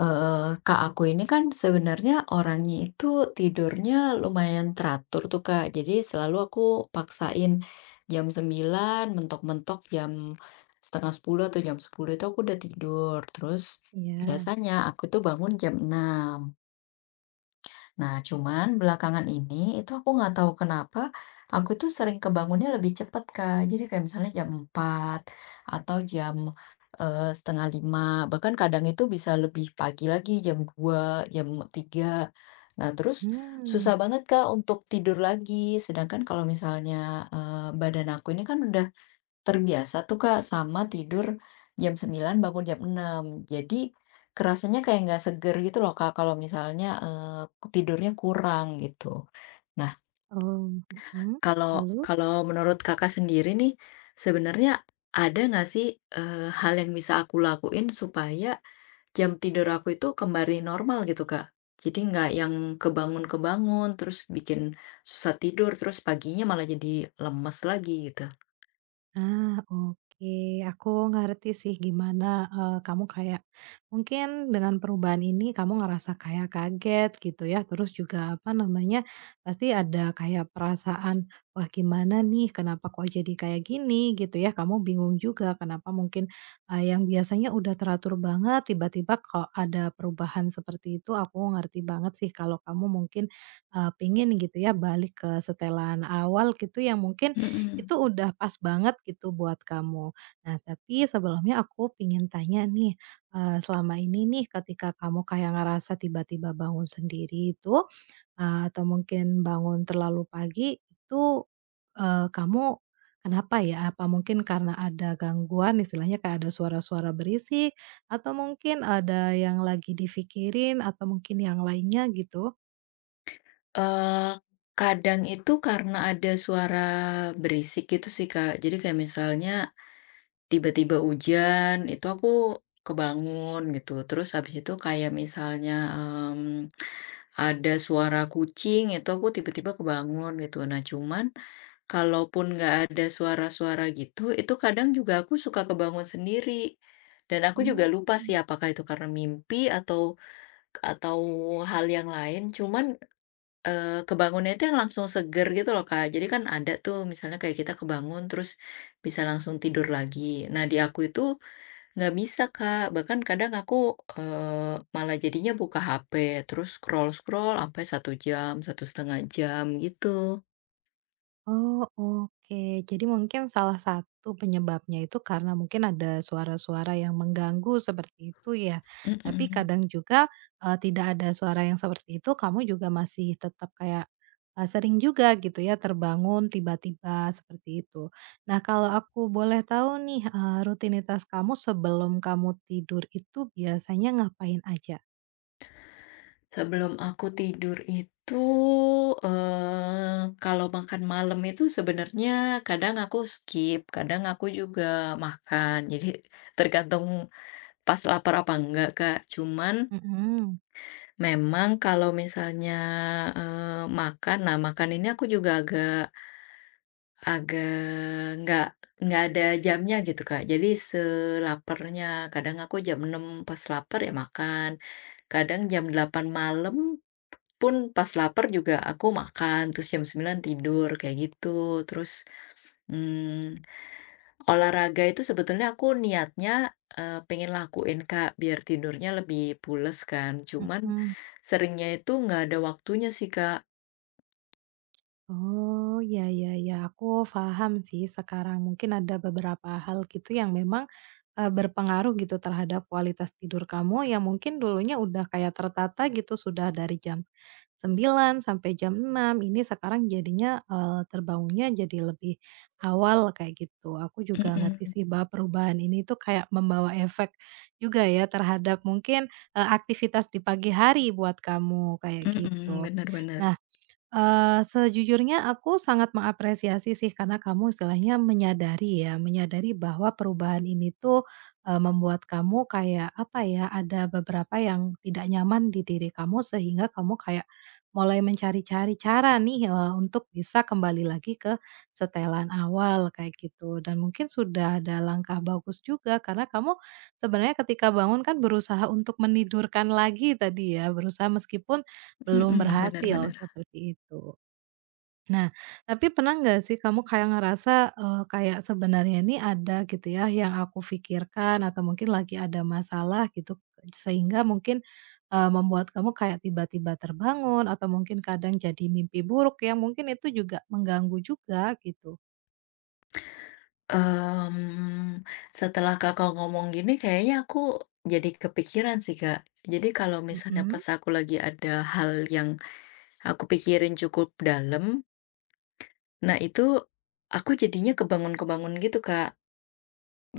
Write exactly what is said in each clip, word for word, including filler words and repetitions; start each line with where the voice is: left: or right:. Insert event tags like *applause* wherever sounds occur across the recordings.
left: Eee, Kak, aku ini kan sebenarnya orangnya itu tidurnya lumayan teratur tuh, Kak. Jadi selalu aku paksain jam sembilan, mentok-mentok jam setengah sepuluh atau jam sepuluh itu aku udah tidur. Terus
right: Iya,
left: biasanya aku tuh bangun jam enam. Nah, cuman belakangan ini itu aku nggak tahu kenapa aku tuh sering kebangunnya lebih cepat, Kak. Jadi kayak misalnya jam empat atau jam eh, setengah lima. Bahkan kadang itu bisa lebih pagi lagi, jam dua jam tiga. Nah, terus susah
right: hmm,
left: banget, Kak, untuk tidur lagi. Sedangkan kalau misalnya eh, badan aku ini kan udah terbiasa tuh Kak sama tidur jam sembilan bangun jam enam. Jadi kerasanya kayak nggak seger gitu loh Kak kalau misalnya, eee, tidurnya kurang gitu. Nah,
right: oh, mhm,
left: kalau
right: lalu?
left: kalau menurut Kakak sendiri nih, sebenarnya ada nggak sih, eee, hal yang bisa aku lakuin supaya jam tidur aku itu kembali normal gitu Kak? Jadi nggak yang kebangun-kebangun, terus bikin susah tidur, terus paginya malah jadi lemes lagi gitu.
right: Ah, oke. Aku ngerti sih gimana, eee, kamu kayak mungkin dengan perubahan ini kamu ngerasa kayak kaget gitu ya, terus juga, apa namanya, pasti ada kayak perasaan, "Wah, gimana nih? Kenapa kok jadi kayak gini?" Gitu ya. Kamu bingung juga kenapa mungkin, eee, yang biasanya udah teratur banget tiba-tiba kok ada perubahan seperti itu. Aku ngerti banget sih kalau kamu mungkin, eee, pengen gitu ya balik ke setelan awal gitu yang mungkin
left: Mhm.
right: itu udah pas banget gitu buat kamu. Nah, tapi sebelumnya aku pengen tanya nih, eee, selama ini nih ketika kamu kayak ngerasa tiba-tiba bangun sendiri itu, eee, atau mungkin bangun terlalu pagi itu, eee, kamu kenapa ya? Apa mungkin karena ada gangguan istilahnya kayak ada suara-suara berisik atau mungkin ada yang lagi difikirin, atau mungkin yang lainnya gitu?
left: Eee, Kadang itu karena ada suara berisik gitu sih, Kak. Jadi kayak misalnya tiba-tiba hujan, itu aku kebangun gitu. Terus habis itu kayak misalnya, mmm, ada suara kucing, itu aku tiba-tiba kebangun gitu. Nah, cuman kalaupun nggak ada suara-suara gitu, itu kadang juga aku suka kebangun sendiri. Dan aku juga lupa sih
right: Mmm.
left: apakah itu karena mimpi atau atau hal yang lain. Cuman Eee, kebangunnya itu yang langsung seger gitu loh, Kak. Jadi kan ada tuh misalnya kayak kita kebangun terus bisa langsung tidur lagi. Nah, di aku itu nggak bisa, Kak. Bahkan kadang aku, eee, malah jadinya buka H P, terus scroll-scroll sampai satu jam, satu setengah jam gitu.
right: Oh, oke. Jadi mungkin salah satu penyebabnya itu karena mungkin ada suara-suara yang mengganggu seperti itu ya. Tapi
left: Mhm.
right: kadang juga, eee, tidak ada suara yang seperti itu kamu juga masih tetap kayak, eee, sering juga gitu ya terbangun tiba-tiba seperti itu. Nah kalau aku boleh tahu nih, eee, rutinitas kamu sebelum kamu tidur itu biasanya ngapain aja?
left: Sebelum aku tidur itu, eee, kalau makan malam itu sebenarnya kadang aku skip, kadang aku juga makan. Jadi tergantung pas lapar apa enggak, Kak, cuman
right: Mhm,
left: memang kalau misalnya, eee, makan, nah makan ini aku juga agak agak nggak nggak ada jamnya gitu, Kak. Jadi selaparnya, kadang aku jam enam pas lapar ya makan, kadang jam delapan malam pun pas lapar juga aku makan, terus jam sembilan tidur, kayak gitu. Terus, mmm olahraga itu sebetulnya aku niatnya, eee, pengen lakuin Kak, biar tidurnya lebih pules kan. Cuman
right: mhm.
left: seringnya itu nggak ada waktunya sih, Kak.
right: Oh, ya ya ya, aku paham sih sekarang. Mungkin ada beberapa hal gitu yang memang, eee, berpengaruh gitu terhadap kualitas tidur kamu yang mungkin dulunya udah kayak tertata gitu, sudah dari jam sembilan sampai jam enam. Ini sekarang jadinya, eee, terbangunnya jadi lebih awal kayak gitu. Aku juga ngerti
left: Mhm,
right: sih bahwa perubahan ini tuh kayak membawa efek juga ya terhadap mungkin, eee, aktivitas di pagi hari buat kamu, kayak
left: mhm,
right: gitu.
left: bener bener,
right: Nah, Eee, sejujurnya aku sangat mengapresiasi sih karena kamu istilahnya menyadari ya, menyadari bahwa perubahan ini tuh, eee, membuat kamu kayak apa ya, ada beberapa yang tidak nyaman di diri kamu sehingga kamu kayak mulai mencari-cari cara nih, eee, untuk bisa kembali lagi ke setelan awal kayak gitu. Dan mungkin sudah ada langkah bagus juga karena kamu sebenarnya ketika bangun kan berusaha untuk menidurkan lagi tadi ya, berusaha meskipun belum
left: mhm, bener
right: berhasil,
left: bener.
right: seperti itu. Nah, tapi pernah nggak sih kamu kayak ngerasa, eee, kayak sebenarnya ini ada gitu ya yang aku pikirkan atau mungkin lagi ada masalah gitu, sehingga mungkin, eee, membuat kamu kayak tiba-tiba terbangun atau mungkin kadang jadi mimpi buruk yang mungkin itu juga mengganggu juga gitu?
left: Mmm, Setelah Kakak ngomong gini kayaknya aku jadi kepikiran sih, Kak. Jadi kalau misalnya
right: Mhm,
left: pas aku lagi ada hal yang aku pikirin cukup dalam, nah itu aku jadinya kebangun-kebangun gitu, Kak.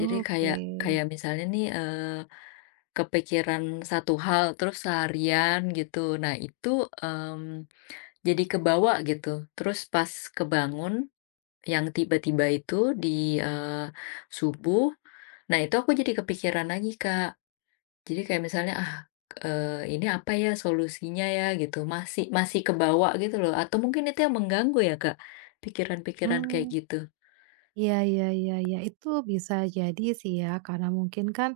left: Jadi
right: oke.
left: kayak kayak misalnya nih, kepikiran satu hal terus seharian gitu. Nah itu, mmm, jadi kebawa gitu. Terus pas kebangun yang tiba-tiba itu di, eee, subuh, nah itu aku jadi kepikiran lagi, Kak. Jadi kayak misalnya, "Ah, eee, ini apa ya solusinya ya?" Gitu. Masih masih kebawa gitu loh atau mungkin itu yang mengganggu ya, Kak, pikiran-pikiran kayak
right: Oh.
left: gitu.
right: Iya iya iya iya, itu bisa jadi sih ya, karena mungkin kan,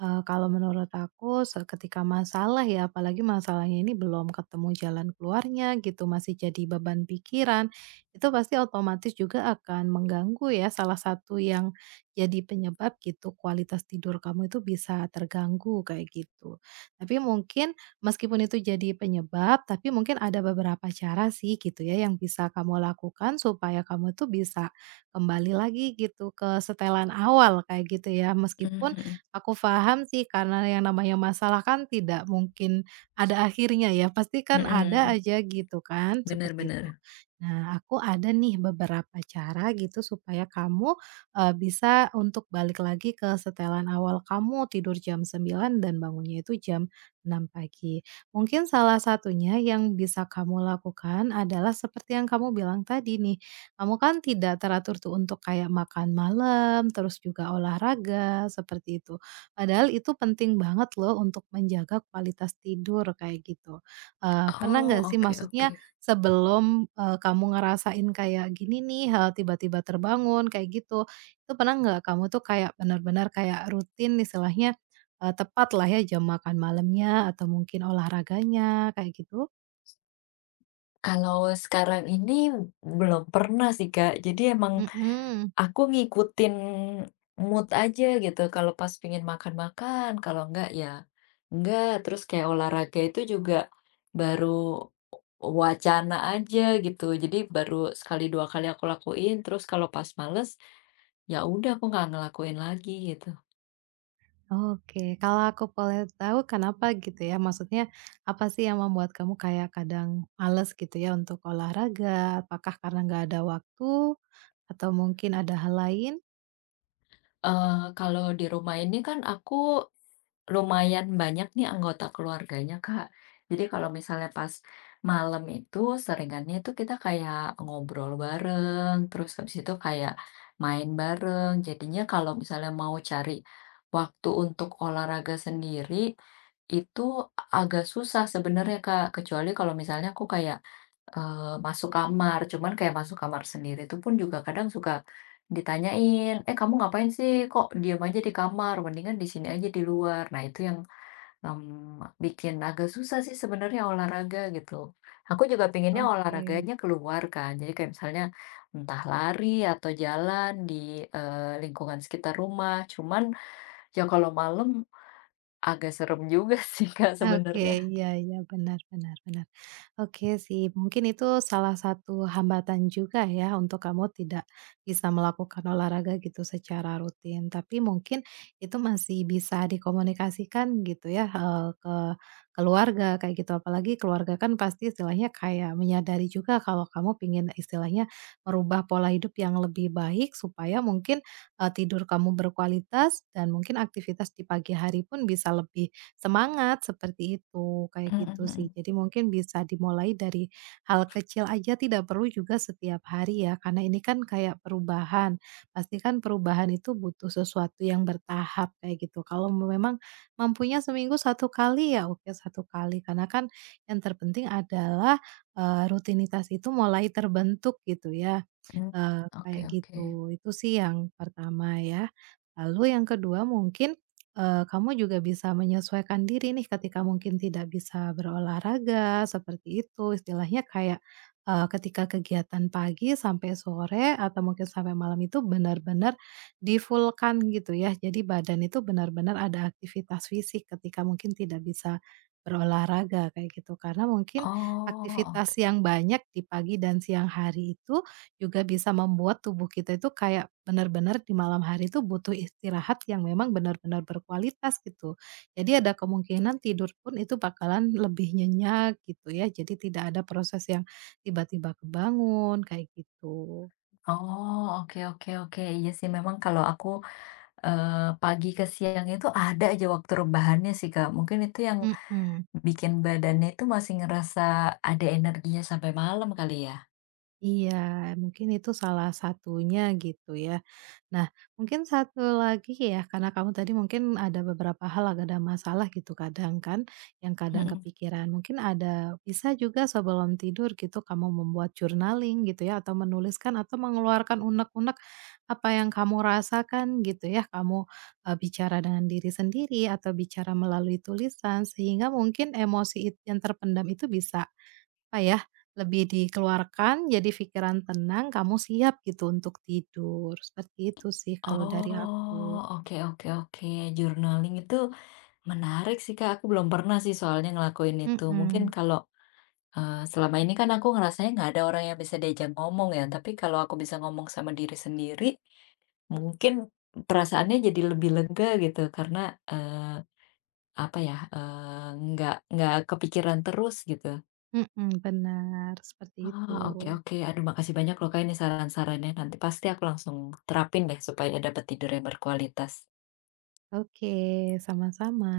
right: eee, kalau menurut aku se ketika masalah ya, apalagi masalahnya ini belum ketemu jalan keluarnya gitu, masih jadi beban pikiran, itu pasti otomatis juga akan mengganggu ya, salah satu yang jadi penyebab gitu, kualitas tidur kamu itu bisa terganggu kayak gitu. Tapi mungkin meskipun itu jadi penyebab, tapi mungkin ada beberapa cara sih gitu ya, yang bisa kamu lakukan supaya kamu tuh bisa kembali lagi gitu ke setelan awal kayak gitu ya.
left: Mmm,
right: Meskipun
left: mhm,
right: aku paham sih karena yang namanya masalah kan tidak mungkin ada akhirnya ya, pasti kan ada
left: mhm,
right: aja gitu kan,
left: bener
right: seperti itu.
left: bener.
right: Nah, aku ada nih beberapa cara gitu supaya kamu, eee, bisa untuk balik lagi ke setelan awal kamu tidur jam sembilan dan bangunnya itu jam enam pagi. Mungkin salah satunya yang bisa kamu lakukan adalah seperti yang kamu bilang tadi nih, kamu kan tidak teratur tuh untuk kayak makan malam, terus juga olahraga, seperti itu. Padahal itu penting banget loh untuk menjaga kualitas tidur kayak gitu. Eee, pernah
left: Oh,
right: nggak sih
left: oke oke.
right: maksudnya sebelum, eee, kamu ngerasain kayak gini nih, hal tiba-tiba terbangun kayak gitu, itu pernah nggak kamu tuh kayak benar-benar kayak rutin istilahnya, eee, tepat lah ya jam makan malamnya atau mungkin olahraganya kayak gitu?
left: Kalau sekarang ini belum pernah sih, Kak. Jadi emang
right: Mhm.
left: aku ngikutin mood aja gitu. Kalau pas pingin makan, makan. Kalau enggak, ya enggak. Terus kayak olahraga itu juga baru wacana aja gitu. Jadi baru sekali dua kali aku lakuin. Terus kalau pas males, ya udah aku nggak ngelakuin lagi gitu.
right: Oke, kalau aku boleh tahu kenapa gitu ya? Maksudnya apa sih yang membuat kamu kayak kadang males gitu ya untuk olahraga? Apakah karena nggak ada waktu atau mungkin ada hal lain?
left: Eh, kalau di rumah ini kan aku lumayan banyak nih anggota keluarganya, Kak. Jadi kalau misalnya pas malam itu seringannya itu kita kayak ngobrol bareng, terus habis itu kayak main bareng. Jadinya kalau misalnya mau cari waktu untuk olahraga sendiri, itu agak susah sebenarnya, Kak. Kecuali kalau misalnya aku kayak, eee, masuk kamar, cuman kayak masuk kamar sendiri itu pun juga kadang suka ditanyain, "Eh, kamu ngapain sih? Kok diam aja di kamar? Mendingan di sini aja di luar." Nah, itu yang, mmm, bikin agak susah sih sebenarnya olahraga gitu. Aku juga pinginnya
right: Oke.
left: olahraganya keluar kan, jadi kayak misalnya entah lari atau jalan di, eee, lingkungan sekitar rumah. Cuman ya kalau malam agak serem juga *laughs* sih, Kak,
right: Oke,
left: sebenarnya.
right: iya iya, benar benar benar. Oke sih, mungkin itu salah satu hambatan juga ya untuk kamu tidak bisa melakukan olahraga gitu secara rutin. Tapi mungkin itu masih bisa dikomunikasikan gitu ya eh, ke keluarga kayak gitu. Apalagi keluarga kan pasti istilahnya kayak menyadari juga kalau kamu pingin istilahnya merubah pola hidup yang lebih baik supaya mungkin eh, tidur kamu berkualitas dan mungkin aktivitas di pagi hari pun bisa lebih semangat seperti itu, kayak
left: Mhm
right: gitu sih.
left: mhm,
right: Jadi mungkin bisa dimulai dari hal kecil aja tidak perlu juga setiap hari ya, karena ini kan kayak perubahan. Pasti kan perubahan itu butuh sesuatu yang bertahap kayak gitu. Kalau memang mampunya seminggu satu kali ya oke satu kali, karena kan yang terpenting adalah, eee, rutinitas itu mulai terbentuk gitu ya.
left: mmm,
right: Eee,
left: oke
right: kayak
left: oke.
right: gitu. Itu sih yang pertama ya. Lalu yang kedua mungkin, eee, kamu juga bisa menyesuaikan diri nih ketika mungkin tidak bisa berolahraga seperti itu, istilahnya kayak, eee, ketika kegiatan pagi sampai sore atau mungkin sampai malam itu benar-benar di-full-kan gitu ya. Jadi badan itu benar-benar ada aktivitas fisik ketika mungkin tidak bisa berolahraga kayak gitu. Karena mungkin
left: Oh, oke.
right: aktivitas yang banyak di pagi dan siang hari itu, juga bisa membuat tubuh kita itu kayak benar-benar di malam hari itu butuh istirahat yang memang benar-benar berkualitas gitu. Jadi ada kemungkinan tidur pun itu bakalan lebih nyenyak gitu ya. Jadi tidak ada proses yang tiba-tiba kebangun kayak gitu.
left: Oh, oke oke oke. Iya sih memang kalau aku Eee, pagi ke siang itu ada aja waktu rebahannya sih, Kak. Mungkin itu yang
right: Mhm.
left: bikin badannya itu masih ngerasa ada energinya sampai malam kali ya?
right: Iya, mungkin itu salah satunya gitu ya. Nah, mungkin satu lagi ya, karena kamu tadi mungkin ada beberapa hal agak ada masalah gitu kadang kan, yang kadang
left: Mhm.
right: kepikiran. Mungkin ada bisa juga sebelum tidur gitu kamu membuat journaling gitu ya, atau menuliskan atau mengeluarkan unek-unek apa yang kamu rasakan gitu ya. Kamu eh, bicara dengan diri sendiri atau bicara melalui tulisan sehingga mungkin emosi it- yang terpendam itu bisa apa ya, lebih dikeluarkan jadi pikiran tenang, kamu siap gitu untuk tidur. Seperti itu sih kalau dari
left: Oh,
right: aku.
left: oke oke oke. Journaling itu menarik sih, Kak. Aku belum pernah sih soalnya ngelakuin itu. Mungkin
right: Mhm,
left: kalau, eee, selama ini kan aku ngerasanya nggak ada orang yang bisa diajak ngomong ya, tapi kalau aku bisa ngomong sama diri sendiri, mungkin perasaannya jadi lebih lega gitu karena, eh, Apa ya, eee, nggak nggak kepikiran terus gitu.
right: mhm, benar, seperti
left: Ah,
right: itu.
left: oke oke. Aduh makasih banyak loh Kak ini saran-sarannya, nanti pasti aku langsung terapin deh supaya dapat tidur yang berkualitas.
right: Oke, sama-sama.